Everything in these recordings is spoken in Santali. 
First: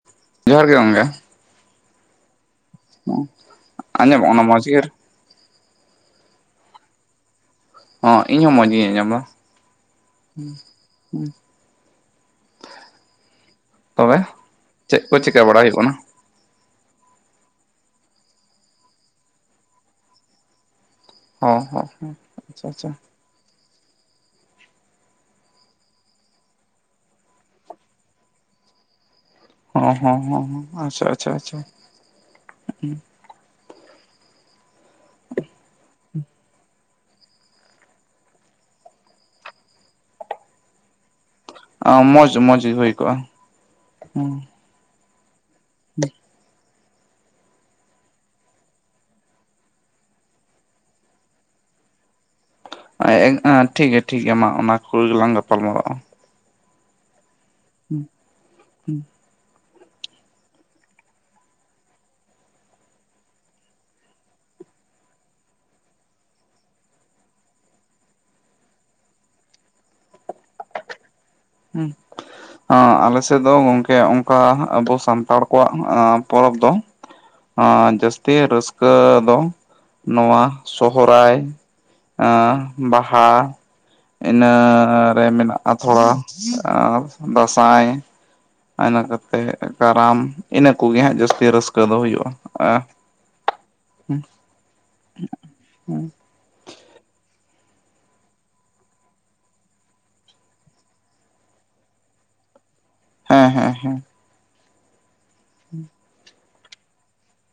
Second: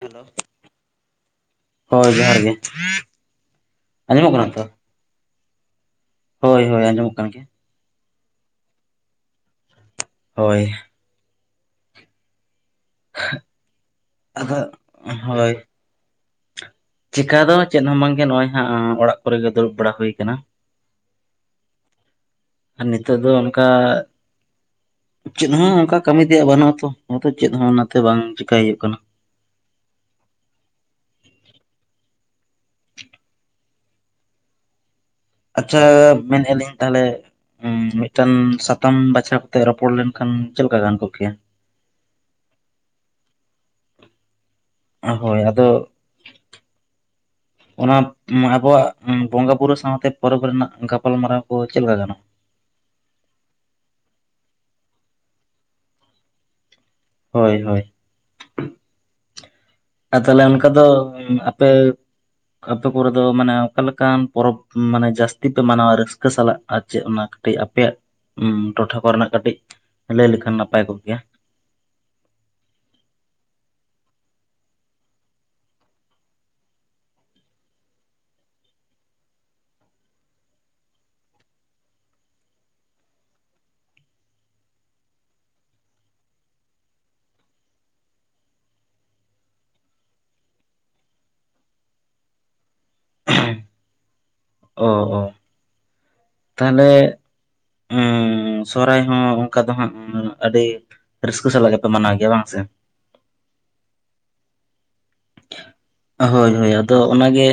ᱡ [unintelligible] ᱡᱚᱦᱟᱨ ᱜᱮ ᱜᱚᱢᱠᱮ ᱦᱳᱭ [unintelligible] ᱡᱚᱦᱟᱨ ᱜᱮ ᱟᱸᱡᱚᱢᱚᱜ ᱠᱟᱱᱟ ᱛᱚ ᱦᱳᱭ ᱦᱳᱭ ᱟᱸᱡᱚᱢᱚᱜ ᱠᱟᱱ ᱜᱮᱭᱟ ᱦᱚ ᱤᱧ ᱦᱚᱸ ᱢᱚᱸᱡ ᱜᱤᱧ ᱟᱸᱡᱚᱢᱟ ᱦᱳᱭ ᱦᱩᱸ [inaudible] ᱛᱚᱵᱮ ᱟᱫᱚ ᱪᱮᱫ ᱠᱚ ᱪᱤᱠᱟᱹ ᱵᱟᱲᱟ ᱦᱩᱭᱩᱜ ᱠᱟᱱᱟ ᱪᱤᱠᱟ ᱫᱚ ᱪᱮᱫ ᱦᱚᱸ ᱵᱟᱝᱜᱮ ᱱᱚᱜ-ᱚᱭ ᱦᱟᱸᱜ ᱚᱲᱟᱜ ᱠᱚᱨᱮᱜᱮ ᱫᱩᱲᱩᱵ ᱵᱟᱲᱟ ᱦᱩᱭ ᱠᱟᱱᱟ ᱦᱮᱸ ᱦᱮᱸ ᱦᱮᱸ ᱟᱪᱷᱟ ᱟᱪᱷᱟ ᱠᱟ ᱪᱮᱫ ᱦᱚᱸ ᱚᱱᱠᱟ ᱠᱟᱹᱢᱤ ᱛᱮᱭᱟᱜ ᱵᱟᱹᱱᱩᱜᱼᱟᱛᱚ ᱚᱱᱟ ᱪᱮᱫ ᱦᱚᱸ ᱚᱱᱟᱛᱮ ᱵᱟᱝ ᱪᱮᱠᱟᱹᱭ ᱦᱩᱭᱩᱜ ᱠᱟᱱᱟ ᱦᱚᱸ ᱦᱚᱸ ᱦᱚᱸ ᱟᱪᱷᱟ ᱟᱪᱷᱟ ᱟᱪᱷᱟ ᱟᱪᱷᱟ ᱢᱮᱱᱮᱫᱼᱟ ᱞᱤᱧ ᱛᱟᱦᱚᱞᱮ ᱦᱩᱸ ᱢᱤᱫᱴᱟᱝ ᱥᱟᱛᱟᱢ ᱵᱟᱪᱷᱟᱣ ᱠᱟᱛᱮᱜ ᱨᱚᱯᱚᱲ ᱞᱮᱱᱠᱷᱟᱱ ᱪᱮᱫ ᱞᱮᱠᱟ ᱜᱟᱱ ᱠᱚᱜ ᱠᱮᱭᱟ ᱢᱚᱡᱽ ᱢᱚᱸᱡᱽ ᱜᱮ ᱦᱩᱭ ᱠᱚᱜᱼᱟ ᱦᱮᱸ ᱦᱳᱭ ᱟᱫᱚ ᱦᱩ [unintelligible] ᱚᱱᱟ ᱟᱵᱚᱣᱟᱜ ᱵᱚᱸᱜᱟ ᱵᱩᱨᱩ ᱥᱟᱶᱛᱮ ᱯᱚᱨᱚᱵᱽ ᱨᱮᱱᱟᱜ ᱜᱟᱯᱟᱞ ᱢᱟᱨᱟᱣ ᱠᱚ ᱪᱮᱫ ᱞᱮᱠᱟ ᱜᱟᱱᱚᱜᱼᱟ᱾ ᱴᱷᱤᱠ ᱜᱮᱭᱟ ᱴᱷᱤᱠ ᱜᱮᱭᱟ ᱢᱟ ᱚᱱᱟ ᱠᱚ ᱜᱮᱞᱟᱝ ᱜᱟᱯᱟᱞ ᱢᱟᱨᱟᱜᱼᱟ ᱾ ᱦᱳᱭ ᱦᱳᱭ ᱦᱩᱸ ᱦᱩᱸ [unintelligible] ᱟᱨ ᱛᱟᱦᱚᱞᱮ ᱚᱱᱠᱟ ᱫᱚ ᱟᱯᱮ ᱟᱯᱮ ᱠᱚᱨᱮ ᱫᱚ ᱢᱟᱱᱮ ᱚᱠᱟ ᱞᱮᱠᱟᱱ ᱯᱚᱨᱚᱵᱽ ᱢᱟᱱᱮ ᱡᱟᱹᱥᱛᱤ ᱯᱮ ᱢᱟᱱᱟᱣᱟ ᱨᱟᱹᱥᱠᱟᱹ ᱥᱟᱞᱟᱜ ᱟᱨ ᱪᱮᱫ ᱚᱱᱟ ᱠᱟᱹᱴᱤᱡ ᱟᱯᱮᱭᱟᱜ ᱴᱚᱴᱷᱟ ᱠᱚᱨᱮᱱᱟᱜ ᱠᱟᱹᱴᱤᱡ ᱞᱟᱹᱭ ᱞᱮᱠᱷᱟᱱ ᱱᱟᱯᱟᱭ ᱠᱚᱜ ᱜᱮᱭᱟ ᱦᱩᱸ ᱟᱞᱮᱥᱮᱫ ᱫᱚ ᱜᱚᱝᱠᱮ ᱚᱱᱠᱟ ᱟᱵᱩ ᱥᱟᱱᱛᱟᱲ ᱠᱚᱣᱟᱜ ᱯᱚᱨᱚᱵᱽ ᱫᱚ ᱡᱟᱹᱥᱛᱤ ᱨᱟᱹᱥᱠᱟᱹ ᱫᱚ ᱱᱚᱣᱟ ᱥᱚᱦᱨᱟᱭ ᱟᱜ ᱵᱟᱦᱟ ᱤᱱᱟᱹ ᱨᱮ ᱢᱮᱱᱟᱜᱼᱟ ᱛᱷᱚᱲᱟ ᱫᱟᱸᱥᱟᱭ ᱤᱱᱟᱹ ᱠᱟᱛᱮᱜ ᱠᱟᱨᱟᱢ ᱤᱱᱟᱹ ᱠᱚᱜᱮ ᱦᱟᱸᱜ ᱡᱟᱹᱥᱛᱤ ᱨᱟᱹᱥᱠᱟᱹ ᱫᱚ ᱦᱩᱭᱩᱜᱼᱟ᱾ ᱚ ᱚ ᱛᱟᱦᱚᱞᱮ ᱦᱩ ᱥᱚᱨᱦᱟᱭ ᱦᱚᱸ ᱚᱱᱠᱟ ᱫᱚ ᱦᱟᱸᱜ ᱟᱹᱰᱤ ᱨᱟᱹᱥᱠᱟᱹ ᱥᱟᱞᱟᱜ ᱜᱮᱯᱮ ᱢᱟᱱᱟᱣ ᱜᱮᱭᱟ ᱵᱟᱝ ᱥᱮ ᱦᱮᱸ ᱦᱮᱸ ᱦᱮᱸ [inaudible] [inaudible] ᱦᱳᱭ ᱦᱳᱭ ᱟᱫᱚ ᱚᱱᱟᱜ ᱜᱮ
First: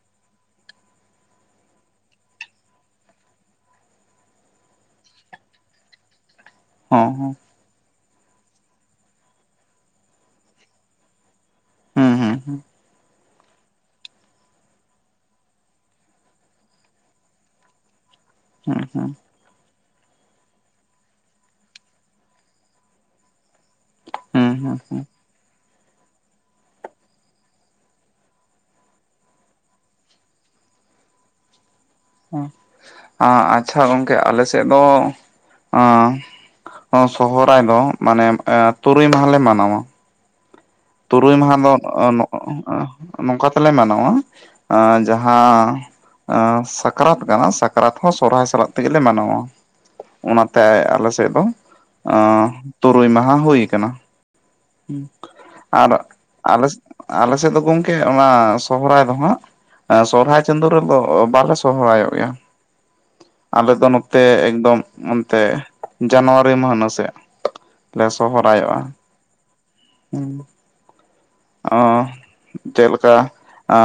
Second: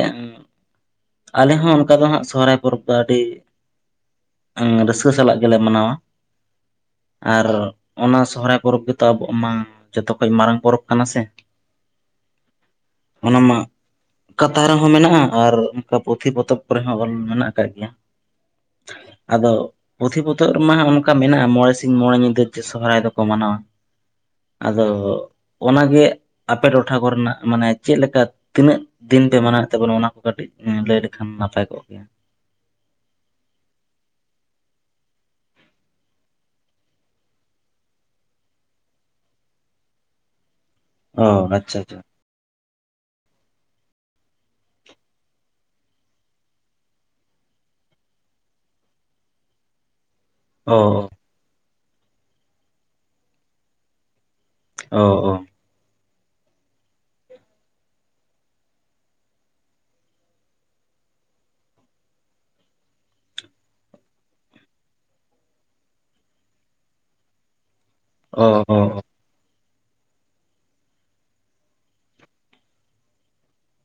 ᱟᱞᱮ ᱦᱚᱸ ᱚᱱᱠᱟ ᱫᱚ ᱦᱟᱸᱜ ᱥᱚᱨᱦᱟᱭ ᱯᱚᱨᱚᱵᱽ ᱫᱚ ᱟᱹᱰᱤ ᱨᱟᱹᱥᱠᱟᱹ ᱥᱟᱞᱟᱜ ᱜᱮᱞᱮ ᱢᱟᱱᱟᱣᱟ ᱦᱚᱸ ᱦᱚᱸ ᱟᱨ ᱚᱱᱟ ᱥᱚᱦᱚᱨᱟᱭ ᱯᱚᱨᱚᱵᱽ ᱜᱮᱛᱚ ᱟᱵᱚ ᱢᱟ ᱡᱚᱛᱚᱠᱷᱚᱡ ᱢᱟᱨᱟᱝ ᱯᱚᱨᱚᱵᱽ ᱠᱟᱱᱟ ᱥᱮ ᱦᱩᱸ ᱦᱩᱸ ᱦᱩᱸ ᱚᱱᱟ ᱢᱟ ᱠᱟᱛᱷᱟ ᱨᱮᱦᱚᱸ ᱢᱮᱱᱟᱜᱼᱟ ᱟᱨ ᱚᱱᱠᱟ ᱯᱩᱛᱷᱤ ᱯᱚᱛᱚᱵ ᱠᱚᱨᱮ ᱦᱚᱸ ᱚᱞ ᱢᱮᱱᱟᱜ ᱠᱟᱜ ᱜᱮᱭᱟ ᱾ ᱦᱮᱸ ᱦᱮᱸ ᱟᱫᱚ ᱯᱩᱛᱷᱤ ᱯᱚᱛᱚᱵ ᱨᱮᱢᱟ ᱚᱱᱠᱟ ᱢᱮᱱᱟᱜᱼᱟ ᱢᱚᱬᱮ ᱥᱤᱧ ᱢᱚᱬᱮ ᱧᱤᱫᱟᱹ ᱡᱮ ᱥᱚᱦᱚᱨᱟᱭ ᱫᱚᱠᱚ ᱢᱟᱱᱟᱣᱟ ᱾ ᱦᱩᱸ ᱦᱩᱸ ᱟᱫᱚ ᱦᱩᱸ ᱚᱱᱟᱜᱮ ᱟᱯᱮ ᱴᱚᱴᱷᱟ ᱠᱚᱨᱮᱱᱟᱜ ᱢᱟᱱᱮ ᱪᱮᱫ ᱞᱮᱠᱟ ᱛᱤᱱᱟᱹᱜ ᱫᱤᱱ ᱯᱮ ᱢᱟᱱᱟᱣ ᱮᱫ ᱛᱟᱵᱚᱱᱟ ᱚᱱᱟ ᱠᱚ ᱠᱟᱹᱴᱤᱡ ᱦᱮᱸ ᱞᱟᱹᱭ ᱞᱮᱠᱷᱟᱱ ᱱᱟᱯᱟᱭ ᱠᱚᱜ ᱠᱮᱭᱟ ᱾ ᱟᱪᱷᱟ ᱜᱚᱝᱠᱮ ᱟᱞᱮ ᱥᱮᱫ ᱫᱚ ᱥᱚᱨᱦᱟᱭ ᱫᱚ ᱢᱟᱱᱮ ᱛᱩᱨᱩᱭ ᱢᱟᱦᱟᱞᱮ ᱢᱟᱱᱟᱣ-ᱟ᱾ ᱚ ᱛᱩᱨᱩᱭ ᱢᱟᱦᱟ ᱫᱚ ᱟᱪᱪᱷᱟ ᱟᱪᱪᱷᱟ ᱱᱚᱝᱠᱟ ᱛᱮᱞᱮ ᱢᱟᱱᱟᱣᱟ ᱡᱟᱦᱟᱸ ᱥᱟᱠᱨᱟᱛ ᱠᱟᱱᱟ ᱥᱟᱠᱨᱟᱛ ᱦᱚᱸ ᱥᱚᱨᱚᱦᱟᱭ ᱥᱟᱞᱟᱜ ᱛᱮᱜᱮᱞᱮ ᱢᱟᱱᱟᱣᱟ ᱚᱱᱟᱛᱮ ᱚ ᱟᱞᱮ ᱥᱮᱫ ᱫᱚ ᱛᱩᱨᱩᱭ ᱢᱟᱦᱟ ᱦᱩᱭᱠᱟᱱᱟ ᱦᱩᱸ ᱚ ᱚ ᱟᱨ ᱟᱞ ᱟᱞᱮ ᱥᱮᱫ ᱫᱚ ᱜᱚᱢᱠᱮ ᱚᱱᱟ ᱥᱚᱦᱚᱨᱟᱭ ᱫᱚ ᱦᱟᱸᱜ ᱥᱚᱨᱦᱟᱭ ᱪᱟᱸᱫᱳ ᱨᱮᱫᱚ ᱵᱟᱞᱮ ᱥᱚᱨᱦᱟᱭᱚᱜ ᱜᱮᱭᱟ ᱟᱞᱮ ᱫᱚ ᱱᱚᱛᱮ ᱮᱠᱫᱚᱢ ᱚᱱᱛᱮ ᱡᱟᱱᱩᱣᱟᱨᱤ ᱢᱟᱦᱱᱟ ᱥᱮᱜ ᱞᱮ ᱚ ᱚ ᱥᱚᱦᱚᱨᱟᱭᱚᱜ-ᱟ ᱦᱮᱸ ᱟᱻ ᱪᱮᱫ ᱞᱮᱠᱟ ᱟᱻ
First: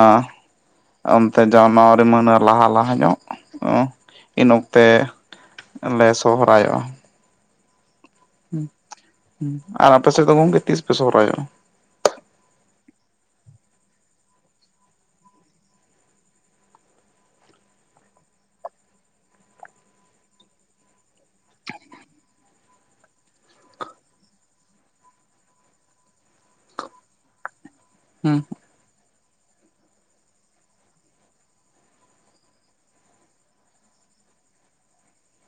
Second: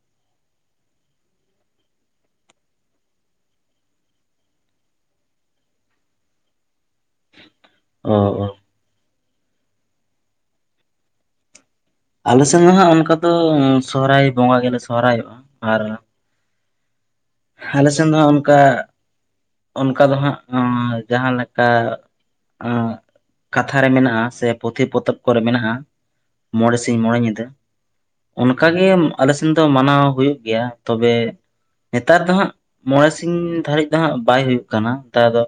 ᱚᱱᱛᱮ ᱡᱟᱱᱩᱣᱟᱨᱤ ᱢᱟᱹᱦᱱᱟᱹ ᱞᱟᱦᱟ ᱞᱟᱦᱟ ᱧᱚᱜ ᱤᱱ ᱚᱠᱛᱮ ᱞᱮ ᱥᱚᱦᱚᱨᱟᱭᱚᱜ-ᱟ ᱚ ᱦᱩᱸ ᱟᱨ ᱟᱯᱮ ᱥᱮᱫ ᱫᱚ ᱜᱚᱝᱠᱮ ᱛᱤᱥ ᱯᱮ ᱥᱚᱦᱚᱨᱟᱭᱚᱜ-ᱟ ᱟᱞᱮᱥᱮᱱ ᱦᱟᱸᱜ ᱚᱱᱠᱟ ᱫᱚ ᱥᱚᱦᱚᱨᱟᱭ ᱵᱚᱸᱜᱟ ᱜᱮᱞᱮ ᱥᱚᱦᱚᱨᱟᱭᱚᱜ-ᱟ ᱟᱨ ᱟᱞᱮ ᱥᱮᱱ ᱦᱟᱸᱜ ᱚᱱᱠᱟ ᱚᱱᱠᱟ ᱫᱚ ᱦᱟᱸᱜ ᱡᱟᱦᱟᱸ ᱞᱮᱠᱟ ᱟ ᱠᱟᱛᱷᱟ ᱨᱮ ᱢᱮᱱᱟᱜ-ᱟ ᱥᱮ ᱯᱩᱛᱷᱤ ᱯᱚᱛᱚᱵ ᱠᱚᱨᱮ ᱢᱮᱱᱟᱜ-ᱟ ᱢᱚᱬᱮ ᱥᱤᱧ ᱢᱚᱬᱮ ᱧᱤᱫᱟᱹ ᱦᱮᱸ ᱚᱱᱠᱟ ᱜᱮ ᱟᱞᱮᱥᱮᱱ ᱫᱚ ᱢᱟᱱᱟᱣ ᱦᱩᱭᱩᱜ ᱜᱮᱭᱟ ᱛᱚᱵᱮ ᱱᱮᱛᱟᱨ ᱫᱚ ᱦᱟᱸᱜ ᱢᱚᱬᱮ ᱥᱤᱧ ᱫᱷᱟᱹᱨᱤᱡ ᱫᱚ ᱦᱟᱸᱜ ᱵᱟᱭ ᱦᱩᱭᱩᱜ ᱠᱟᱱᱟ ᱱᱮᱛᱟᱨ ᱫᱚ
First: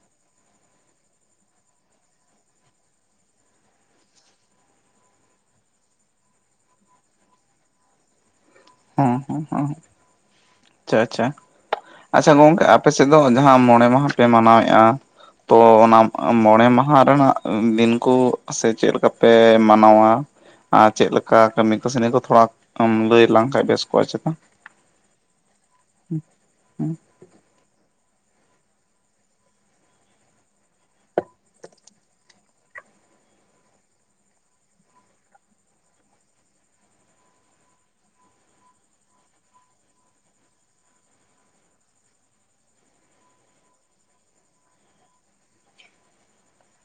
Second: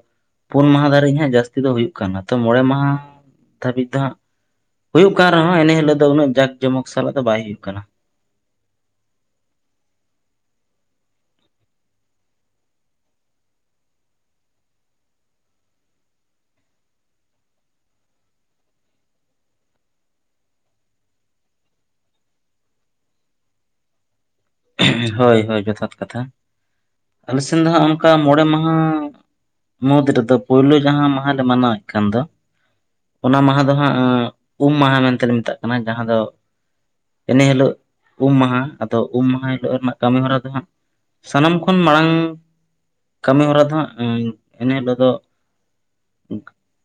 ᱯᱩᱱ ᱢᱟᱦᱟ ᱫᱷᱟᱹᱨᱤᱡ ᱦᱟᱸᱜ ᱡᱟᱹᱥᱛᱤ ᱫᱚ ᱦᱩᱭᱩᱜ ᱠᱟᱱᱟ ᱛᱚ ᱢᱚᱬᱮ ᱢᱟᱦᱟ ᱫᱷᱟᱹᱵᱤᱡ ᱫᱚ ᱦᱟᱸᱜ ᱦᱩᱭᱩᱜ ᱠᱟᱱ ᱨᱮᱦᱚᱸ ᱮᱱᱮ ᱦᱤᱞᱳᱜ ᱫᱚ ᱩᱱᱟᱹᱜ ᱡᱟᱠ ᱡᱚᱢᱚᱠ ᱥᱟᱞᱟᱜ ᱫᱚ ᱵᱟᱭ ᱦᱩᱭᱩᱜ ᱠᱟᱱᱟ ᱦᱮᱸ ᱦᱮᱸ ᱦᱮᱸ ᱟᱪᱪᱷᱟ ᱟᱪᱪᱷᱟ ᱟᱪᱪᱷᱟ ᱜᱚᱝᱠᱮ ᱟᱯᱮ ᱥᱮᱫ ᱫᱚ ᱡᱟᱦᱟᱸ ᱢᱚᱬᱮ ᱢᱟᱦᱟ ᱯᱮ ᱢᱟᱱᱟᱣᱮᱫ-ᱟ ᱛᱚ ᱚᱱᱟ ᱢᱚᱬᱮ ᱢᱟᱦᱟ ᱨᱮᱱᱟᱜ ᱫᱤᱱ ᱠᱚ ᱥᱮ ᱪᱮᱫ ᱞᱮᱠᱟ ᱯᱮ ᱢᱟᱱᱟᱣᱟ ᱟᱨ ᱪᱮᱫ ᱞᱮᱠᱟ ᱠᱟᱹᱢᱤ ᱠᱟᱹᱥᱱᱤ ᱠᱚ ᱛᱷᱚᱲᱟ ᱞᱟᱹᱭ ᱞᱟᱝ ᱠᱷᱟᱡ ᱵᱮᱥ ᱠᱚᱜ-ᱟ ᱪᱮᱛᱟ ᱦᱳᱭ ᱦᱳᱭ ᱡᱚᱛᱷᱟᱛ ᱠᱟᱛᱷᱟ ᱦᱩᱸ ᱟᱞᱮ ᱥᱮᱱ ᱫᱚ ᱦᱟᱸᱜ ᱚᱱᱠᱟ ᱢᱚᱬᱮ ᱢᱟᱦᱟ ᱢᱩᱫᱽ ᱨᱮᱫᱚ ᱯᱳᱭᱞᱳ ᱡᱟᱦᱟᱸ ᱢᱟᱦᱟᱞᱮ ᱢᱟᱱᱟᱣᱮᱫ ᱠᱟᱱ ᱫᱚ ᱚᱱᱟ ᱢᱟᱦᱟ ᱫᱚ ᱦᱟᱸᱜ ᱩᱢ ᱢᱟᱦᱟ ᱢᱮᱱᱛᱮ ᱞᱮ ᱢᱮᱛᱟᱜ ᱠᱟᱱᱟ ᱡᱟᱦᱟᱸ ᱫᱚ ᱮᱱᱮ ᱦᱤᱞᱟᱹᱜ ᱩᱢ ᱢᱟᱦᱟ ᱟᱫᱚ ᱩᱢ ᱢᱟᱦᱟ ᱦᱤᱞᱳᱜ ᱨᱮᱱᱟᱜ ᱠᱟᱹᱢᱤ ᱦᱚᱨᱟ ᱫᱚ ᱦᱟᱸᱜ ᱥᱟᱱᱟᱢ ᱠᱷᱚᱱ ᱢᱟᱲᱟᱝ ᱠᱟᱹᱢᱤ ᱦᱚᱨᱟ ᱫᱚ ᱦᱟᱸᱜ ᱮᱱᱮ ᱦᱤᱞᱟᱹᱜ ᱫᱚ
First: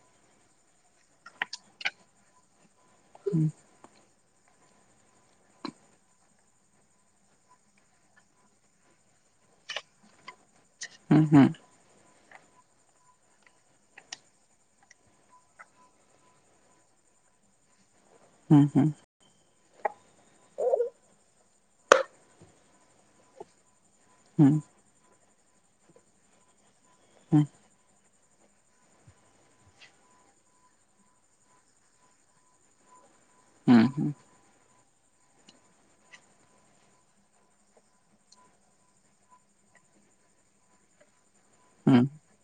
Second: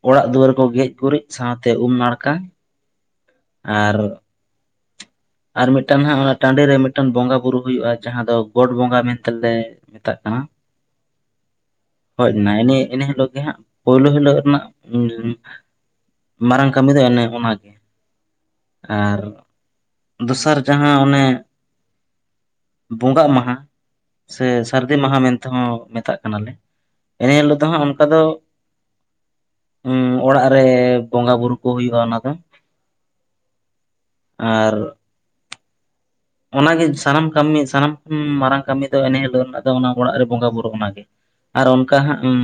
ᱚᱲᱟᱜ ᱫᱩᱣᱟᱹᱨ ᱠᱚ ᱜᱮᱡ ᱜᱩᱨᱤᱡ ᱥᱟᱶᱛᱮ ᱩᱢ ᱱᱟᱲᱠᱟ ᱦᱩᱸ ᱟᱨ ᱟᱨ ᱢᱤᱫᱴᱟᱝ ᱦᱟᱸᱜ ᱚᱱᱟ ᱴᱟᱺᱰᱤ ᱨᱮ ᱢᱤᱫᱴᱟᱝ ᱵᱚᱸᱜᱟ ᱵᱩᱨᱩ ᱦᱩᱭᱩᱜ-ᱟ ᱡᱟᱦᱟᱸ ᱫᱚ ᱜᱚᱴ ᱵᱚᱸᱜᱟ ᱢᱮᱱᱛᱮᱞᱮ ᱢᱮᱛᱟᱜ ᱠᱟᱱᱟ ᱦᱩᱸ ᱦᱩᱸ ᱦᱳᱭ ᱱᱟᱭᱮ ᱤᱱᱟᱹ ᱦᱤᱞᱳᱜ ᱜᱮ ᱦᱟᱜ ᱯᱳᱭᱞᱳ ᱦᱤᱞᱳᱜ ᱨᱮᱱᱟᱜ ᱢᱟᱨᱟᱝ ᱠᱟᱹᱢᱤ ᱫᱚ ᱮᱱᱮ ᱚᱱᱟᱜᱮ ᱦᱩᱸ ᱦᱩᱸ ᱟᱨ ᱫᱚᱥᱟᱨ ᱡᱟᱦᱟᱸ ᱚᱱᱮ ᱵᱚᱸᱜᱟᱜ ᱢᱟᱦᱟ ᱥᱮ ᱦᱩᱸ ᱥᱟᱹᱨᱫᱤ ᱢᱟᱦᱟ ᱢᱮᱱᱛᱮᱦᱚᱸ ᱢᱮᱛᱟᱜ ᱠᱟᱱᱟᱞᱮ ᱮᱱᱮ ᱦᱩᱸ ᱦᱤᱞᱳᱜ ᱫᱚ ᱦᱟᱜ ᱟᱫᱚ ᱚᱲᱟᱜ ᱨᱮ ᱵᱚᱸᱜᱟ ᱵᱩᱨᱩ ᱠᱚ ᱦᱩᱭᱩᱜ-ᱟ ᱚᱱᱟ ᱫᱚ ᱦᱩᱸ ᱦᱩᱸ ᱟᱨ ᱚᱱᱟᱜᱮ ᱥᱟᱱᱟᱢ ᱠᱟᱹᱢᱤ ᱥᱟᱱᱟᱢ ᱢᱟᱨᱟᱝ ᱠᱟᱹᱢᱤ ᱫᱚ ᱮᱱᱮᱦᱤᱞᱳᱜ ᱨᱮᱱᱟᱜ ᱫᱚ ᱚᱱᱟ ᱚᱲᱟᱜ ᱨᱮ ᱵᱚᱸᱜᱟ ᱵᱩᱨᱩ ᱚᱱᱟᱜᱮ ᱟᱨ ᱚᱱᱠᱟ ᱦᱩᱸ ᱦᱟᱸᱜ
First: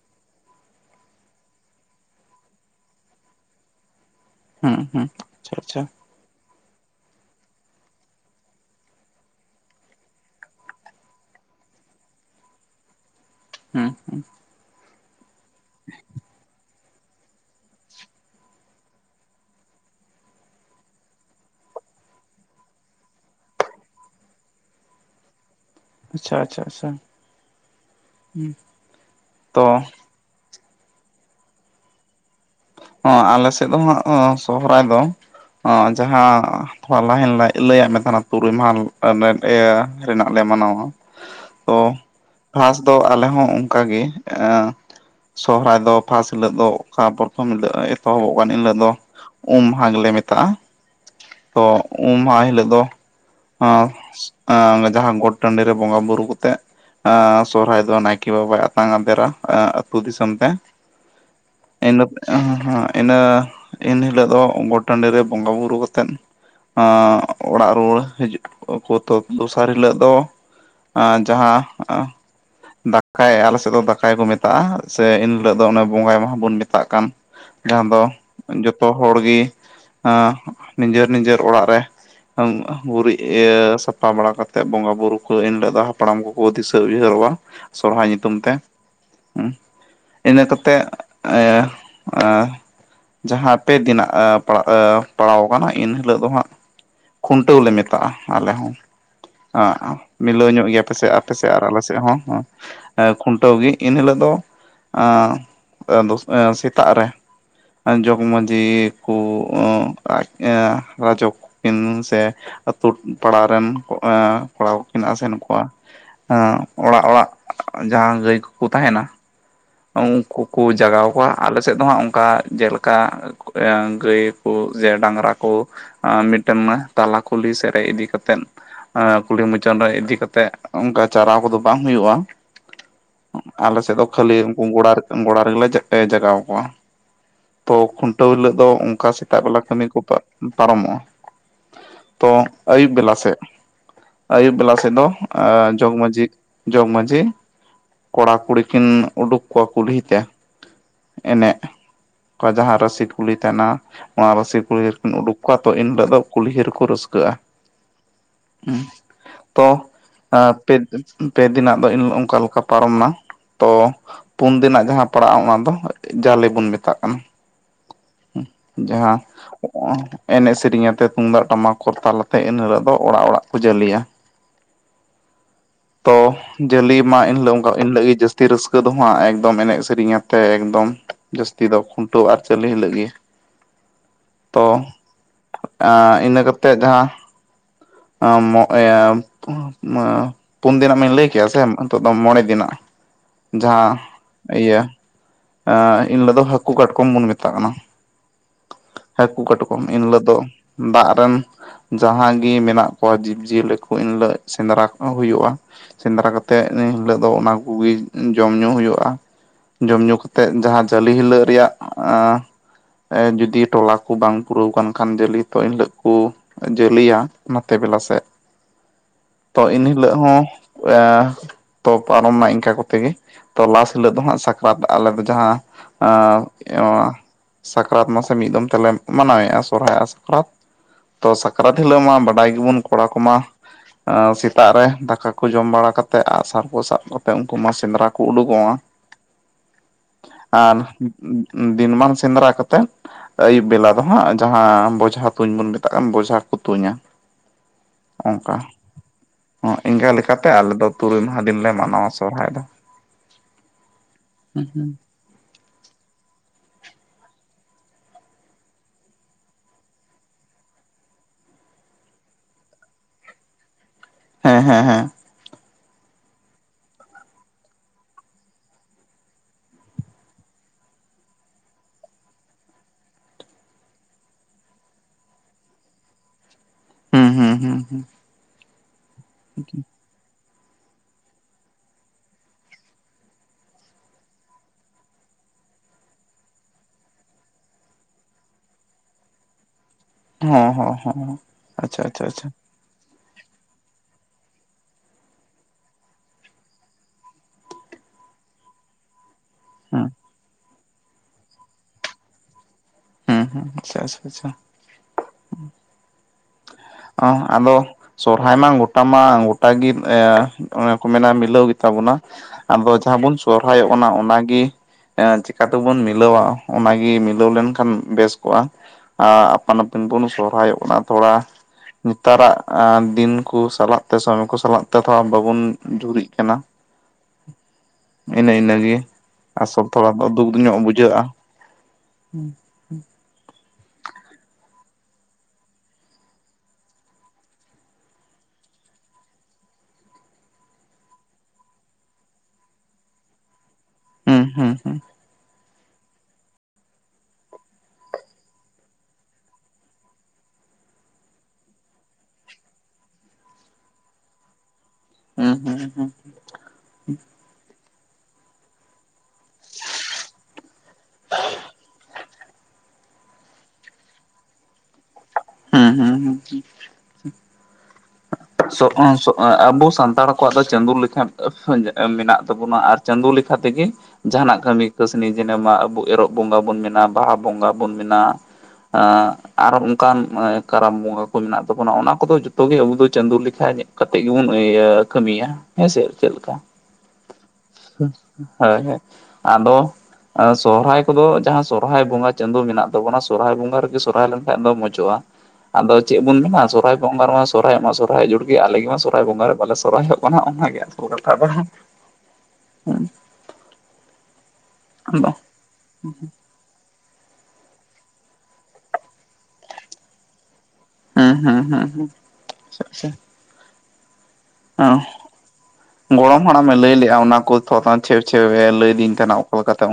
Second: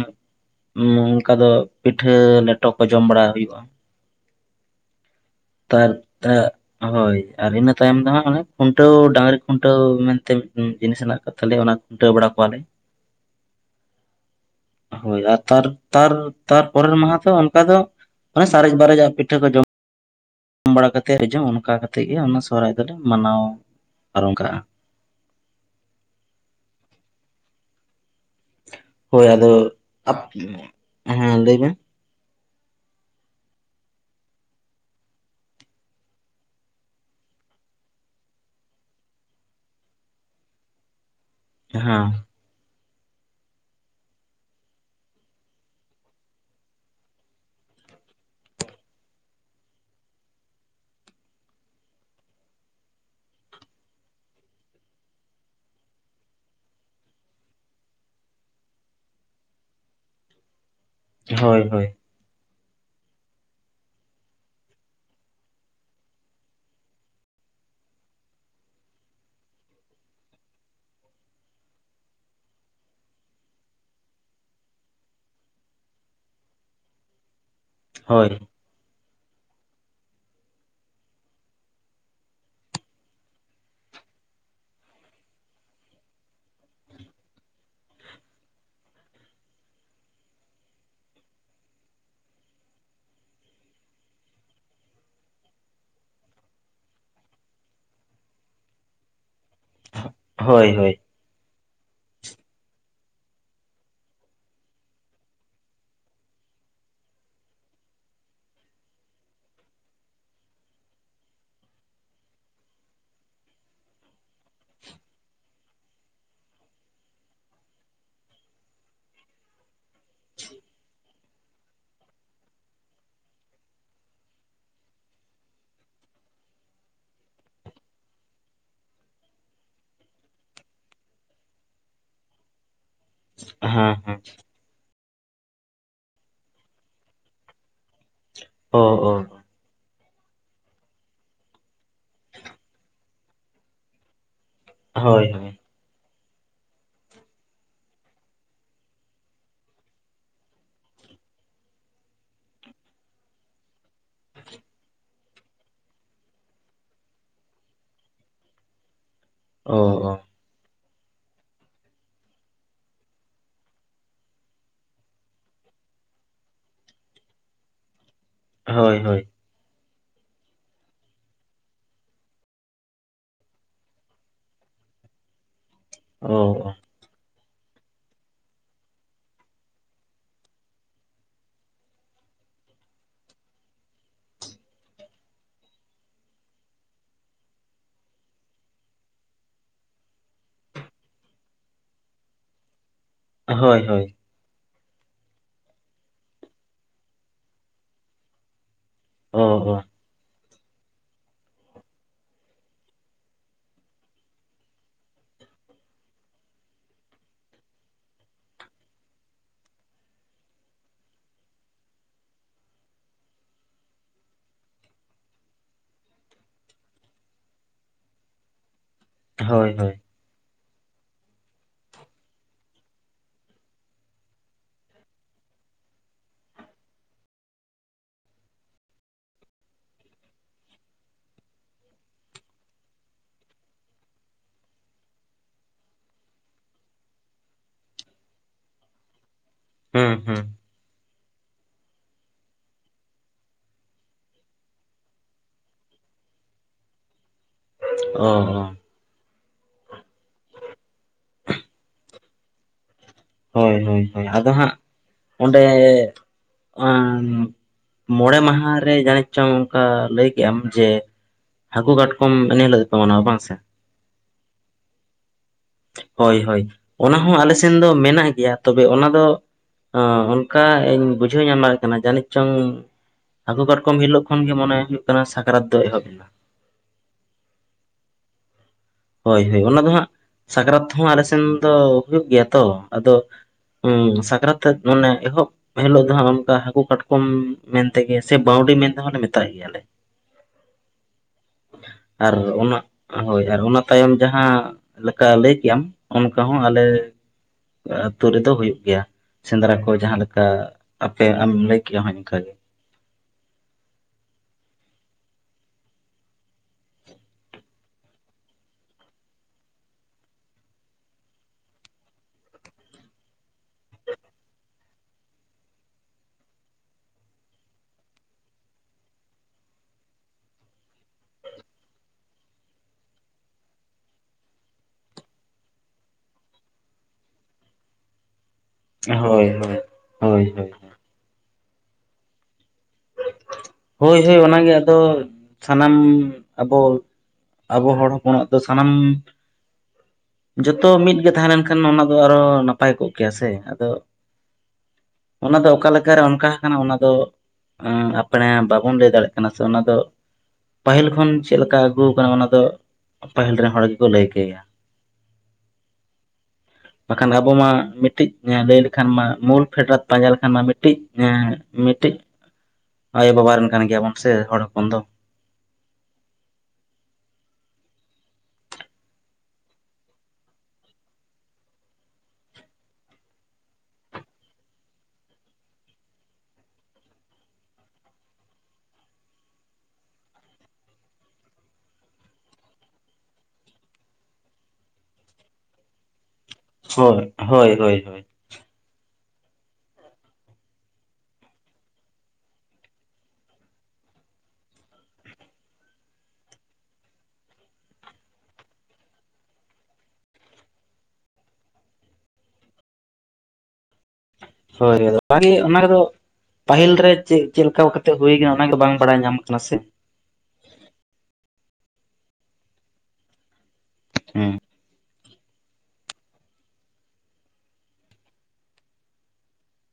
ᱚᱱᱠᱟ ᱫᱚ ᱯᱤᱴᱷᱟᱹ ᱞᱮᱴᱚ ᱠᱚ ᱡᱚᱢ ᱵᱟᱲᱟ ᱦᱩᱭᱩᱜ-ᱟ ᱦᱩᱸ ᱦᱩᱸ ᱟᱪᱷᱟ ᱟᱪᱷᱟ ᱛᱟᱨ ᱦᱳᱭ ᱟᱨ ᱤᱱᱟᱹ ᱛᱟᱭᱚᱢ ᱫᱚ ᱦᱟᱸᱜ ᱚᱱᱮ ᱠᱷᱩᱱᱴᱟᱹᱣ ᱰᱟᱝᱨᱤ ᱠᱷᱩᱱᱴᱟᱹᱣ ᱢᱮᱱᱛᱮ ᱢᱤᱫ ᱴᱮᱱ ᱡᱤᱱᱤᱥ ᱦᱮᱱᱟᱜ ᱟᱠᱟᱫ ᱛᱟᱞᱮᱭᱟ ᱚᱱᱟ ᱠᱷᱩᱱᱴᱟᱹᱣ ᱵᱟᱲᱟ ᱠᱚᱣᱟᱞᱮ ᱦᱮᱸ ᱦᱮᱸ ᱦᱳᱭ ᱟᱨ ᱛᱟᱨ ᱛᱟᱨ ᱛᱟᱨ ᱯᱚᱨᱮᱨ ᱢᱟᱦᱟ ᱫᱚ ᱚᱱᱠᱟ ᱫᱚ ᱥᱟᱨᱮᱡ ᱵᱟᱨᱮᱡᱟᱜ ᱯᱤᱴᱷᱟᱹ ᱠᱚ ᱡᱚᱢ ᱡᱚᱢ ᱵᱟᱲᱟ ᱠᱟᱛᱮ ᱟᱨᱡᱚᱢ ᱚᱱᱠᱟ ᱠᱟᱛᱮ ᱜᱮ ᱚᱱᱟ ᱥᱚᱦᱨᱟᱭ ᱫᱚᱞᱮ ᱢᱟᱱᱟᱣ ᱟᱨ ᱚᱱᱠᱟᱜ-ᱟ ᱟᱪᱷᱟ ᱟᱪᱷᱟ ᱟᱪᱷᱟ ᱦᱩᱸ ᱦᱳᱭ ᱛᱚ ᱟᱫᱚ ᱦᱟ ᱞᱟᱹᱭᱢᱮ ᱦᱚ ᱟᱞᱮ ᱥᱮᱫ ᱦᱟᱸᱜ ᱥᱚᱦᱨᱟᱭ ᱫᱚ ᱡᱟᱦᱟᱸ ᱛᱷᱚᱲᱟ ᱞᱟᱦᱟᱭ ᱞᱟᱹᱭᱟᱜ ᱢᱮ ᱛᱟᱦᱮᱱᱟ ᱛᱩᱨᱩᱭ ᱢᱟᱦᱟ ᱨᱮᱱᱟᱜ ᱞᱮ ᱢᱟᱱᱟᱣᱟ ᱚ ᱦᱮᱸ ᱯᱷᱟᱥ ᱫᱚ ᱟᱞᱮ ᱦᱚᱸ ᱚᱱᱠᱟᱜᱮᱸ ᱥᱚᱦᱦᱟᱭ ᱫᱚ ᱯᱷᱟᱥ ᱦᱤᱞᱟᱹᱜ ᱫᱚ ᱚᱠᱟ ᱮᱚᱛᱚᱦᱤᱞᱳᱜ ᱮᱛᱚᱦᱚᱵᱚᱜ ᱠᱟᱱ ᱮᱱᱦᱤᱞᱟᱹᱜ ᱫᱚ ᱩᱢ ᱢᱟᱦᱟ ᱜᱮᱞᱮ ᱢᱮᱛᱟᱜᱼᱟ ᱛᱚ ᱩᱢ ᱢᱟᱦᱟ ᱦᱤᱞᱳᱜ ᱫᱚ ᱡᱟᱦᱟᱸ ᱜᱚᱴ ᱴᱟᱺᱰᱤ ᱨᱮ ᱵᱚᱸᱜᱟ ᱵᱩᱨᱩ ᱠᱟᱛᱮᱜ ᱟᱸ ᱥᱚᱨᱦᱟᱭ ᱫᱚ ᱱᱟᱭᱠᱮ ᱵᱟᱵᱟᱭ ᱟᱛᱟᱝ ᱟᱫᱮᱨᱟ ᱟᱹᱛᱩ ᱫᱤᱥᱚᱢ ᱛᱮ ᱦᱳᱭ ᱦᱳᱭ ᱸ ᱤᱱᱟᱹ ᱮᱱᱦᱤᱞᱳᱜ ᱫᱚ ᱚᱜᱚᱴ ᱴᱟᱺᱰ ᱨᱮ ᱵᱚᱸᱜᱟ ᱵᱩᱨᱩ ᱠᱟᱛᱮᱫ ᱚᱲᱟᱜ ᱨᱩᱣᱟᱹᱲ ᱦᱤᱡᱩᱜ ᱟᱠᱚ ᱛᱚ ᱫᱚᱥᱟᱨ ᱦᱤᱞᱟᱹᱜ ᱫᱚ ᱟ ᱡᱟᱦᱟᱸ ᱫᱟᱠᱟᱭ ᱟᱞᱮ ᱥᱮᱫ ᱫᱚ ᱫᱟᱠᱟᱭ ᱠᱚ ᱢᱮᱛᱟᱜᱼᱟ ᱥᱮ ᱮᱱᱦᱤᱞᱳᱜ ᱫᱚ ᱚᱱᱮ ᱵᱚᱸᱜᱟᱭ ᱢᱟᱦᱟ ᱵᱚᱱ ᱢᱮᱛᱟᱜ ᱠᱟᱱ ᱡᱟᱦᱟᱸ ᱫᱚ ᱦᱳᱭ ᱡᱚᱛᱚ ᱦᱚᱲ ᱜᱮ ᱱᱤᱡᱮᱨ ᱱᱤᱡᱮᱨ ᱚᱲᱟᱜ ᱨᱮ ᱜᱩᱨᱤᱡ ᱤᱭᱟᱹ ᱥᱟᱯᱷᱟ ᱵᱟᱲᱟ ᱠᱟᱛᱮ ᱵᱚᱸᱜᱟ ᱵᱩᱨᱩ ᱠᱚ ᱮᱱᱦᱤᱞᱳᱜ ᱫᱚ ᱦᱟᱯᱲᱟᱢ ᱠᱚᱠᱚ ᱫᱤᱥᱟᱹ ᱩᱭᱦᱟᱹᱨᱚᱜᱣᱟ ᱥᱚᱨᱦᱟᱭ ᱧᱩᱛᱩᱢ ᱛᱮ ᱤᱱᱟᱹ ᱠᱟᱛᱮ ᱡᱟᱦᱟᱸ ᱯᱮ ᱫᱤᱱᱟᱜ ᱯᱟᱲᱟᱜ ᱯᱟᱲᱟᱣ ᱟᱠᱟᱱᱟ ᱮᱱᱦᱤᱞᱳᱜ ᱫᱚ ᱦᱟᱸᱜ ᱠᱷᱩᱱᱴᱟᱹᱣ ᱞᱮ ᱢᱮᱛᱟᱜᱼᱟ ᱟᱞᱮ ᱦᱚᱸ ᱢᱤᱞᱟᱹᱣ ᱧᱚᱜ ᱦᱳᱭ ᱜᱮᱭᱟ ᱦᱳᱭ ᱯᱟᱥᱮ ᱯᱮᱥᱮ ᱟᱨ ᱟᱞ ᱥᱮᱫ ᱦᱚᱸ ᱠᱷᱩᱱᱴᱟᱹᱣ ᱜᱮ ᱮᱱᱦᱤᱞᱳᱜ ᱫᱚ ᱥᱮᱛᱟᱜ ᱨᱮ ᱡᱚᱜᱽ ᱢᱟᱺᱡᱷᱤ ᱠᱚ ᱨᱟᱡᱚᱠ ᱠᱤᱱᱩ ᱥᱮ ᱟᱹᱛᱩ ᱯᱟᱲᱟᱨ ᱨᱮᱱ ᱠᱚᱲᱟ ᱠᱚᱠᱤ ᱟᱥᱮ ᱱᱩᱠᱩᱣᱟᱜ ᱚᱲᱟᱜ ᱚᱲᱟᱜ ᱡᱟᱦᱟᱸ ᱜᱟᱹᱭ ᱠᱚᱠᱚ ᱛᱟᱦᱮᱱᱟ ᱩᱱᱠᱩ ᱠᱚ ᱡᱟᱜᱟᱣ ᱠᱚᱣᱟ ᱟᱞᱮᱥᱮᱫ ᱫᱚ ᱦᱟᱸᱜ ᱚᱱᱠᱟ ᱡᱮᱞᱮᱠᱟ ᱜᱟᱹᱭ ᱠᱚ ᱡᱮ ᱰᱟᱝᱨᱟ ᱠᱚ ᱢᱤᱫᱴᱮᱱ ᱛᱟᱞᱟ ᱠᱩᱞᱦᱤ ᱥᱜᱨᱮ ᱤᱫᱤ ᱠᱟ ᱠᱟᱛᱮᱫ ᱟᱸ ᱠᱩᱞᱦᱤ ᱢᱩᱪᱟᱹᱫ ᱨᱮ ᱤᱫᱤ ᱠᱟᱛᱮᱜ ᱚᱱᱠᱟ ᱪᱟᱨᱦᱟᱣ ᱠᱚᱫᱚ ᱵᱟᱝ ᱦᱩᱭᱩᱜᱼᱟ [unintelligible] ᱟᱞᱮ ᱦᱮᱸ ᱥᱮᱫ ᱫᱚ ᱦᱮᱸ ᱠᱷᱟᱹᱞᱤ ᱩᱱᱠᱩ ᱜᱚᱲᱟ ᱨᱮ ᱜᱚᱲᱟ ᱨᱮᱜᱮ ᱞᱮ ᱡᱟᱜ ᱮ ᱡᱟᱜᱟᱣ ᱠᱚᱣᱟ ᱛᱚ ᱠᱷᱩᱱ ᱴᱟᱹᱣ ᱦᱤᱞᱟᱹᱜ ᱫᱚ ᱚ ᱚᱱᱠᱟ ᱚ ᱥᱮᱛᱟᱜ ᱵᱮᱞᱟ ᱠᱟᱹᱢᱤ ᱠᱚ ᱯᱟᱨᱚᱢᱚᱜᱼᱟ ᱛᱚ ᱟᱹᱭᱩᱵ ᱵᱮᱞᱟ ᱥᱮᱫ ᱟᱹᱭᱩᱵ ᱵᱮᱞᱟ ᱥᱮ ᱛᱮᱫᱚ ᱦᱳᱭ ᱦᱳᱭ ᱟᱡ ᱡᱚᱜᱽᱢᱟᱺᱡᱷᱤ ᱡᱚᱜᱽ ᱢᱟᱺᱡᱷᱤ ᱠᱚᱲᱟ ᱠᱩᱲᱤ ᱠᱤᱱ ᱩᱰᱩᱠ ᱠᱚᱣᱟ ᱠᱩᱞᱦᱤ ᱛᱮ ᱮᱱᱮᱡ ᱚᱠᱟ ᱡᱟᱦᱟᱸ ᱨᱟᱹᱥᱤ ᱠᱩᱞᱦᱤ ᱛᱟᱦᱮᱱᱟ ᱚᱱᱟ ᱨᱟᱹᱥᱤ ᱠᱩᱞᱦᱤ ᱨᱮᱠᱤᱱ ᱩᱰᱩᱠ ᱠᱚᱣᱟ ᱛᱚ ᱮᱱ ᱦᱤᱞᱳᱜ ᱫᱚ ᱠᱩᱞᱦᱤ ᱨᱮᱠᱚ ᱨᱟᱹᱥᱠᱟᱹᱜᱼᱟ ᱦᱩᱸ ᱛᱚ ᱚ ᱚ ᱟ ᱯᱮ ᱯᱮ ᱫᱤᱱᱟᱜ ᱫᱚ ᱮᱱ ᱦᱤᱞᱚᱜ ᱚᱱᱠᱟ ᱞᱮᱠᱟ ᱯᱟᱨᱚᱢ ᱮᱱᱟ ᱛᱚ ᱯᱩᱱ ᱫᱤᱱᱟᱜ ᱡᱟᱦᱟᱸ ᱯᱟᱲᱟᱜᱼᱟ ᱚᱱᱟ ᱫᱚ ᱡᱟᱞᱮ ᱵᱚᱱ ᱢᱮᱛᱟᱜ ᱠᱟᱱᱟ ᱦᱳᱭ ᱡᱟᱦᱟᱸ ᱦᱳᱭ ᱮᱱᱮᱜ ᱥᱮᱨᱮᱧ ᱟᱛᱮ ᱛᱩᱢᱫᱟᱜ ᱴᱟᱢᱟᱠ ᱠᱚ ᱛᱟᱞᱛᱮ ᱮᱱ ᱦᱤᱞᱳᱜ ᱫᱚ ᱚᱲᱟᱜ ᱚᱲᱟᱜ ᱠᱚ ᱡᱟᱞᱮᱭᱟ [unintelligible] ᱛᱚ ᱚ ᱚ ᱡᱟᱹᱞᱤ ᱢᱟ ᱮᱱᱦᱤᱞᱳ ᱟᱫᱚ ᱮᱱᱦᱤᱞᱳᱜ ᱜᱮ ᱡᱟᱹᱥᱛᱤ ᱨᱟᱹᱥᱠᱟᱹ ᱫᱚ ᱦᱟᱸᱜ ᱮᱠᱫᱚᱢ ᱮᱱᱮᱡ ᱥᱮᱨᱮᱧ ᱟᱛᱮᱫ ᱮᱠᱫᱚᱢ ᱡᱟᱹᱥᱛᱤ ᱫᱚ ᱠᱷᱩᱱᱴᱟᱹᱣ ᱟᱨ ᱪᱮᱫ ᱞᱤᱧ ᱞᱟᱹᱭᱟ ᱛᱚ ᱟᱸ ᱤᱱᱟᱹ ᱠᱟᱛᱮᱫ ᱡᱟᱦᱟᱸ ᱟ [inaudible] [unintelligible] ᱯᱩᱱ ᱫᱤᱱᱟᱹᱜ ᱢᱟᱹᱧ ᱞᱟᱹᱭ ᱠᱮᱭᱟ ᱥᱮ ᱱᱤᱛᱚᱜ ᱫᱚ ᱢᱚᱬᱮ ᱫᱤᱱᱟᱜ ᱦᱳᱭ ᱡᱟᱦᱟᱸ ᱦᱳᱭ ᱤᱭᱟᱹ ᱮᱸᱜ ᱮᱱ ᱦᱤᱞᱳᱜ ᱫᱚ ᱦᱟᱹᱠᱩ ᱠᱟᱴᱠᱚᱢ ᱵᱚᱱ ᱢᱮᱛᱟᱜ ᱠᱟᱱᱟ ᱦᱟᱹᱠᱩ ᱚ ᱠᱟᱴᱠᱚᱢ ᱚ ᱮᱱ ᱦᱤᱞᱳᱜ ᱫᱚ ᱫᱟᱜ ᱨᱮᱱ ᱡᱟᱦᱟᱸ ᱜᱮ ᱢᱮᱱᱟᱜ ᱠᱚᱣᱟ ᱡᱤᱵᱽ ᱡᱤᱭᱟᱹᱞᱤ ᱠᱚ ᱮᱱ ᱦᱤᱞᱳᱜ ᱥᱮᱸᱫᱽᱨᱟ ᱠᱚᱦᱚᱸ ᱦᱩᱭᱩᱜᱼᱟ ᱥᱮᱸᱫᱽᱨᱟ ᱠᱟᱛᱮᱫ ᱤᱱᱟᱹ ᱦᱤᱞᱳᱜ ᱫᱚ ᱚᱱᱟ ᱠᱚᱜᱮ ᱡᱚᱢ ᱧᱩ ᱦᱩᱭᱩᱜᱼᱟ [inaudible] ᱡᱚᱢ ᱧᱩ ᱠᱟᱼᱼ ᱛᱮᱫ ᱡᱟᱦᱟᱸ ᱡᱟᱹᱞᱤ ᱦᱤᱞᱟᱹᱜ ᱨᱮᱭᱟᱜ [unintelligible] ᱮᱸ ᱡᱩᱫᱤ ᱴᱚᱞᱟ ᱠᱚ ᱵᱟᱝ ᱯᱩᱨᱟᱹᱣ ᱟᱠᱟᱱ ᱠᱷᱟᱱ ᱡᱟᱹᱞᱤ ᱛᱚ ᱮᱱ ᱦᱤᱞᱟᱹᱜ ᱠᱩ ᱡᱟᱹᱞᱤᱭᱟ ᱱᱟᱛᱮ ᱵᱮᱞᱟ ᱥᱮᱫ [inaudible] ᱛᱚ ᱮᱱ ᱦᱳᱭ ᱦᱤᱞᱳᱜ ᱦᱚᱸ ᱮᱸ ᱛᱚ ᱯᱟᱨᱚᱢᱱᱟ ᱤᱱᱠᱟ ᱠᱚᱛᱮᱜᱮ ᱛᱚ ᱞᱟᱥᱴ ᱦᱤᱞᱳᱜ ᱫᱚ ᱦᱟᱸᱜ ᱥᱟᱠᱨᱟᱛ ᱟᱞᱮ ᱫᱚ ᱡᱟᱦᱟᱸ [unintelligible] ᱥᱟᱠᱨᱟᱛ ᱢᱟᱥᱮ ᱢᱤᱫ ᱫᱚᱢ ᱛᱮᱞᱮ ᱢᱟᱱᱟᱣᱮᱫᱼᱟ ᱥᱚᱨᱦᱟᱭ ᱟᱨ ᱥᱟᱠᱨᱟᱛ ᱛᱚ ᱥᱟᱠᱨᱟᱛ ᱦᱤᱞᱟᱹᱜ ᱢᱟ ᱵᱟᱰᱟᱭ ᱜᱮᱵᱚᱱ ᱠᱚᱲᱟ ᱠᱚᱢᱟ ᱮᱸ ᱥᱮᱛᱟᱜ ᱨᱮ ᱫᱟᱠᱟ ᱠᱚ ᱡᱚᱢ ᱵᱟᱲᱟ ᱠᱟᱛᱮᱜ ᱟᱜ ᱥᱟᱨ ᱠᱩ ᱥᱟᱵ ᱠᱟᱛᱮ ᱩᱱᱠᱩ ᱢᱟ ᱥᱮᱸᱫᱽᱨᱟ ᱠᱩ ᱩᱰᱩᱠᱚᱸᱜᱼᱟ ᱦᱮᱸ ᱦᱮᱸ ᱟᱨ ᱫᱤᱱ ᱢᱟᱱ ᱥᱮᱸᱫᱽᱨᱟ ᱠᱟᱛᱮ ᱟᱹᱭᱩᱵ ᱵᱮᱞᱟ ᱫᱚ ᱦᱟᱸᱜ ᱡᱟᱦᱟᱸ ᱵᱚᱡᱷᱟ ᱛᱩᱧ ᱵᱚᱱ ᱢᱮᱛᱟᱜ ᱠᱟᱱ ᱵᱚᱡᱷᱟ ᱠᱚ ᱛᱩᱧᱟ ᱚ ᱚᱱᱠᱟ ᱚ [inaudible] ᱤᱱᱠᱟᱹ ᱞᱮᱠᱟᱛᱮ ᱟᱞᱮ ᱫᱚ ᱛᱩᱨᱩᱭ ᱢᱟᱦᱟ ᱫᱤᱱ ᱞᱮ ᱢᱟᱱᱟᱣᱟ ᱥᱮ ᱥᱚᱨᱦᱟᱭ ᱫᱚ ᱦᱳᱭ ᱦᱳᱭ ᱦᱳᱭ ᱟᱫᱚ ᱦᱟᱸᱜ ᱚᱸᱰᱮ ᱟᱸ ᱢᱚᱬᱮ ᱢᱟᱦᱟ ᱨᱮ ᱡᱟᱹᱱᱤᱡ ᱪᱚᱝ ᱚᱱᱠᱟ ᱞᱟᱹᱭ ᱠᱮᱫ ᱟᱢ ᱡᱮ ᱦᱟᱹᱠᱩ ᱠᱟᱴᱠᱚᱢ ᱤᱱᱟᱹ ᱦᱤᱞᱳᱜ ᱜᱮᱯᱮ ᱢᱟᱱᱟᱣᱟ ᱵᱟᱝ ᱥᱮ ᱦᱮᱸ ᱦᱮᱸ ᱦᱮᱸ ᱦᱳᱭ ᱦᱳᱭ ᱚᱱᱟ ᱦᱚᱸ ᱟᱞᱮ ᱥᱮᱱ ᱫᱚ ᱢᱮᱱᱟᱜ ᱜᱮᱭᱟ ᱛᱚᱵᱮ ᱚᱱᱟ ᱫᱚ ᱚᱱᱠᱟ ᱤᱧ ᱵᱩᱡᱷᱟᱹᱣ ᱧᱟᱢ ᱫᱟᱲᱮᱭᱟᱜ ᱠᱟᱱᱟ ᱡᱟᱹᱱᱤᱡ ᱪᱚᱝ ᱦᱟᱹᱠᱩ ᱠᱟᱴᱠᱚᱢ ᱦᱤᱞᱳᱜ ᱠᱷᱚᱱ ᱜᱮ ᱢᱚᱱᱮ ᱦᱩᱭᱩᱜ ᱠᱟᱱᱟ ᱥᱟᱠᱨᱟᱛ ᱫᱚ ᱮᱦᱚᱵ ᱮᱱᱟ ᱦᱩᱸ ᱦᱩᱸ ᱦᱩᱸ ᱦᱩᱸ ᱦᱳᱭ ᱦᱳᱭ ᱚᱱᱟ ᱫᱚ ᱦᱟᱸᱜ ᱥᱟᱠᱨᱟᱛ ᱦᱚᱸ ᱟᱞᱮ ᱥᱮᱱ ᱫᱚ ᱦᱩᱭᱩᱜ ᱜᱮᱭᱟ ᱛᱚ ᱟᱫᱚ ᱦᱩᱸ ᱥᱟᱠᱨᱟᱛ ᱛᱟᱹᱠ ᱢᱟᱱᱮ ᱮᱦᱚᱵ ᱮᱱ ᱦᱤᱞᱳᱜ ᱫᱚ ᱦᱟᱸᱜ ᱚᱱᱠᱟ ᱦᱟᱹᱠᱩ ᱠᱟᱴᱠᱚᱢ ᱢᱮᱱᱛᱮ ᱜᱮ ᱥᱮ ᱵᱟᱺᱣᱰᱤ ᱢᱮᱱᱛᱮ ᱦᱚᱸᱞᱮ ᱢᱮᱛᱟᱜ ᱜᱮᱭᱟ ᱞᱮ ᱦᱳᱸ ᱦᱳᱸ ᱦᱳᱸ ᱦᱳᱸ ᱟᱨ ᱚᱱᱟ ᱦᱳᱭ ᱟᱨ ᱚᱱᱟ ᱛᱟᱭᱚᱢ ᱡᱟᱦᱟᱸ ᱞᱮᱠᱟ ᱞᱟᱹᱭ ᱠᱮᱜ ᱟᱢ ᱚᱱᱠᱟ ᱦᱚᱸ ᱟᱞᱮ ᱟᱹᱛᱩ ᱨᱮᱫᱚ ᱦᱩᱭᱩᱜ ᱜᱮᱭᱟ᱾ ᱥᱮᱸᱫᱽᱨᱟ ᱠᱚ ᱦᱩᱸ ᱡᱟᱦᱟᱸ ᱞᱮᱠᱟ ᱟᱯᱮ ᱟᱢ ᱞᱟᱹᱭ ᱠᱮᱭᱟᱢ ᱦᱮᱸ ᱤᱱᱠᱟᱜᱮ᱾ ᱦᱩᱸ ᱦᱩᱸ ᱟᱪᱪᱷᱟ ᱟᱪᱪᱷᱟ [unintelligible] ᱟᱫᱚ ᱥᱚᱨᱦᱟᱭ ᱢᱟ ᱜᱚᱴᱟ ᱢᱟ ᱜᱚᱴᱟᱜᱮ ᱮ ᱚᱱᱮ ᱠᱚ ᱢᱮᱱᱟ ᱢᱤᱞᱟᱹᱣ ᱜᱮᱛᱟᱵᱚᱱᱟ ᱟᱫᱚ ᱡᱟᱦᱟᱸ ᱵᱚᱱ ᱥᱚᱨᱚᱦᱟᱭᱚᱜ ᱠᱟᱱᱟ ᱚᱱᱟᱜᱮ ᱮᱸ ᱪᱤᱠᱟᱛᱮᱵᱚᱱ ᱢᱤᱞᱟᱹᱣᱟ᱾ ᱚᱱᱟᱜᱮ ᱢᱤᱞᱟᱹᱣ ᱞᱮᱱᱠᱷᱟᱱ ᱵᱮᱥ ᱠᱚᱜᱼᱟ᱾ ᱟᱯᱟᱱ ᱟᱹᱯᱤᱱ ᱵᱚᱱ ᱥᱚᱦᱚᱨᱟᱭᱚᱜ ᱠᱟᱱᱟ ᱛᱷᱚᱲᱟ ᱱᱮᱛᱟᱨᱟᱜ ᱫᱤᱱ ᱠᱚ ᱥᱟᱞᱟᱜ ᱛᱮ ᱥᱚᱢᱚᱭ ᱠᱚ ᱥᱟᱞᱟᱜ ᱛᱮ ᱛᱷᱚᱲᱟ ᱵᱟᱵᱩᱱ ᱡᱩᱨᱤᱜ ᱠᱟᱱᱟ᱾ [inaudible] ᱮᱱᱮᱹ ᱤᱱᱟᱹᱜᱮ ᱦᱳᱭ ᱦᱳᱭ ᱟᱥᱚᱞ ᱛᱷᱚᱲᱟ ᱫᱚ ᱦᱳᱭ ᱫᱩᱠ ᱦᱳᱭ ᱧᱚᱜ ᱵᱩᱡᱷᱟᱹᱜᱼᱟ᱾ ᱦᱳᱭ ᱦᱳᱭ ᱚᱱᱟᱜᱮ ᱟᱫᱚ ᱥᱟᱱᱟᱢ ᱟᱵᱚ ᱟᱵᱚ ᱦᱚᱲ ᱦᱚᱯᱚᱱᱟᱜ ᱫᱚ ᱥᱟᱱᱟᱢ ᱡᱚᱛᱚ ᱢᱤᱫᱜᱮ ᱛᱟᱦᱮᱸ ᱞᱮᱱᱠᱷᱟᱱ ᱚᱱᱟ ᱫᱚ ᱟᱨᱦᱚᱸᱱᱟᱯᱟᱭ ᱠᱚᱜ ᱠᱮᱭᱟ ᱥᱮ ᱟᱫᱚ ᱦᱩᱸ ᱦᱩᱸ ᱦᱩᱸ ᱚᱱᱟ ᱫᱚ ᱚᱠᱟᱞᱮᱠᱟᱨᱮ ᱚᱱᱠᱟ ᱟᱠᱟᱱᱟ᱾ ᱚᱱᱟ ᱫᱚ [unintelligible] ᱵᱟᱵᱚᱱ ᱞᱟᱹᱭ ᱫᱟᱲᱮᱭᱟᱜ ᱠᱟᱱᱟ ᱥᱮ ᱚᱱᱟ ᱫᱚ᱾ ᱯᱟᱹᱦᱤᱞ ᱠᱷᱚᱱ ᱪᱮᱫ ᱞᱮᱠᱟ ᱟᱹᱜᱩ ᱟᱠᱟᱱᱟ᱾ ᱚᱱᱟ ᱫᱚ ᱯᱟᱹᱦᱤᱞ ᱨᱮᱱ ᱦᱚᱲ ᱜᱮᱠᱚ ᱞᱟᱹᱭᱠᱮᱭᱟ᱾ ᱦᱩᱸ ᱦᱩᱸ ᱦᱩᱸ ᱵᱟᱠᱷᱟᱱ ᱟᱵᱚ ᱢᱟ ᱢᱤᱫᱴᱤᱡ ᱞᱟᱹᱭ ᱞᱮᱠᱟᱛᱮ ᱠᱷᱟᱱ ᱢᱟ ᱢᱩᱞ ᱯᱷᱮᱰᱟᱨᱟᱛ ᱯᱟᱸᱡᱟ ᱞᱮᱠᱷᱟᱱ ᱢᱟ ᱢᱤᱫᱴᱤᱡ [unintelligible] ᱢᱤᱫᱴᱤᱡ ᱟᱭᱳ ᱵᱟᱵᱟ ᱨᱮᱱ ᱠᱟᱱ ᱜᱮᱭᱟᱵᱚᱱ ᱥᱮ ᱦᱚᱲ ᱦᱚᱯᱚᱱ ᱫᱚ᱾ ᱦᱮᱸᱻᱦᱮᱸᱻᱦᱮᱸᱻᱦᱚᱸ᱾ [unintelligible] ᱟᱵᱚ ᱥᱟᱱᱛᱟᱲ ᱠᱚᱣᱟᱜ ᱫᱚ ᱪᱟᱸᱫᱚ ᱞᱮᱠᱟᱱ ᱢᱮᱱᱟᱜ ᱛᱟᱵᱚᱱᱟ ᱟᱨ ᱪᱟᱸᱫᱳ ᱞᱮᱠᱟ ᱛᱮᱜᱮ ᱡᱟᱦᱟᱱᱟᱜ ᱠᱟᱹᱢᱤ ᱠᱟᱹᱥᱱᱤ ᱡᱮ ᱢᱮᱱᱟ ᱟᱵᱚ ᱮᱨᱚᱜ ᱵᱚᱸᱜᱟ ᱵᱚᱱ ᱢᱮᱱᱟ ᱵᱟᱦᱟ ᱵᱚᱸᱜᱟ ᱵᱚᱱ ᱢᱮᱱᱟ᱾ ᱟᱸ ᱟᱨᱦᱚᱸ ᱚᱱᱠᱟᱱ ᱠᱟᱨᱟᱢ ᱵᱚᱸᱜᱟ ᱠᱚ ᱢᱮᱱᱟᱜ ᱛᱟᱵᱚᱱᱟ᱾ ᱚᱱᱟ ᱠᱚᱫᱚ ᱡᱚᱛᱚ ᱜᱮ ᱟᱵᱚ ᱫᱚ ᱪᱟᱸᱫᱚ ᱞᱮᱠᱷᱟ ᱠᱟᱛᱮᱜ ᱜᱮᱵᱚᱱ ᱤᱭᱟᱹ ᱠᱟᱹᱢᱤᱭᱟ᱾ ᱦᱮᱸᱥᱮ ᱪᱮᱫ ᱞᱮᱠᱟ? ᱦᱳᱭᱻᱦᱳᱭᱻᱦᱳᱭᱻᱦᱳᱭ᱾ ᱦᱳᱭᱻᱦᱳᱭᱻ᱾ ᱟᱫᱚ ᱥᱚᱦᱚᱨᱦᱟᱭ ᱠᱚᱫᱚ ᱡᱟᱦᱟᱸ ᱥᱚᱨᱦᱟᱭ ᱵᱚᱸᱜᱟ ᱪᱟᱸᱫᱳ ᱢᱮᱱᱟᱜ ᱛᱟᱵᱚᱱᱟ ᱥᱚᱨᱦᱟᱭ ᱵᱚᱸᱜᱟ ᱨᱮᱜᱮ ᱥᱚᱦᱚᱨᱟᱭ ᱞᱮᱱᱠᱷᱟᱱ ᱫᱚ ᱢᱚᱸᱡᱚᱜᱼᱟ᱾ ᱟᱫᱚ ᱪᱮᱫ ᱵᱚᱱ ᱢᱮᱱᱟ? ᱥᱚᱨᱦᱟᱭ ᱵᱚᱸᱜᱟ ᱨᱮᱢᱟ ᱥᱚᱨᱦᱟᱭᱚᱜ ᱢᱟ ᱥᱚᱨᱦᱟᱭ ᱡᱩᱲ ᱜᱮ, ᱟᱞᱮ ᱢᱟ ᱥᱚᱨᱦᱟᱭ ᱵᱚᱸᱜᱟ ᱨᱮ ᱵᱟᱞᱮ ᱥᱚᱨᱦᱟᱭᱚᱜ ᱠᱟᱱᱟ᱾ ᱚᱱᱟᱜᱮ ᱚ ᱠᱟᱛᱷᱟ ᱫᱚ ᱱᱟᱜ [inaudible] [unintelligible] ᱦᱳᱭ ᱦᱩᱸ ᱚᱱᱟᱜᱮ ᱚᱱᱟ ᱠᱚᱫᱚ ᱯᱟᱹᱦᱤᱞ ᱨᱮ ᱪᱮᱜ ᱪᱮᱜ ᱞᱮᱠᱟ ᱠᱟᱛᱮᱜ ᱦᱩᱭ ᱠᱟᱱᱟ᱾ ᱚᱱᱟᱜᱮ ᱵᱟᱝ ᱵᱟᱲᱟᱭ ᱧᱟᱢ ᱠᱟᱱᱟ ᱥᱮ᱾ ᱦᱩᱸᱻᱦᱩᱸᱻᱦᱩᱸᱻᱦᱚᱸ, ᱟᱪᱪᱷᱟ᱾ ᱦᱮᱸ ᱚᱻ ᱜᱚᱲᱚᱢ ᱦᱟᱲᱟᱢᱮ ᱞᱟᱹᱭ ᱞᱮᱜᱼᱟ᱾ ᱚᱱᱟ ᱠᱚ ᱛᱚ ᱪᱷᱮᱯ ᱪᱷᱮᱯ ᱮ ᱞᱟᱹᱭ ᱟᱫᱤᱧ ᱛᱟᱦᱮᱱᱟ᱾ ᱚᱠᱟ ᱞᱮᱠᱟᱛᱮ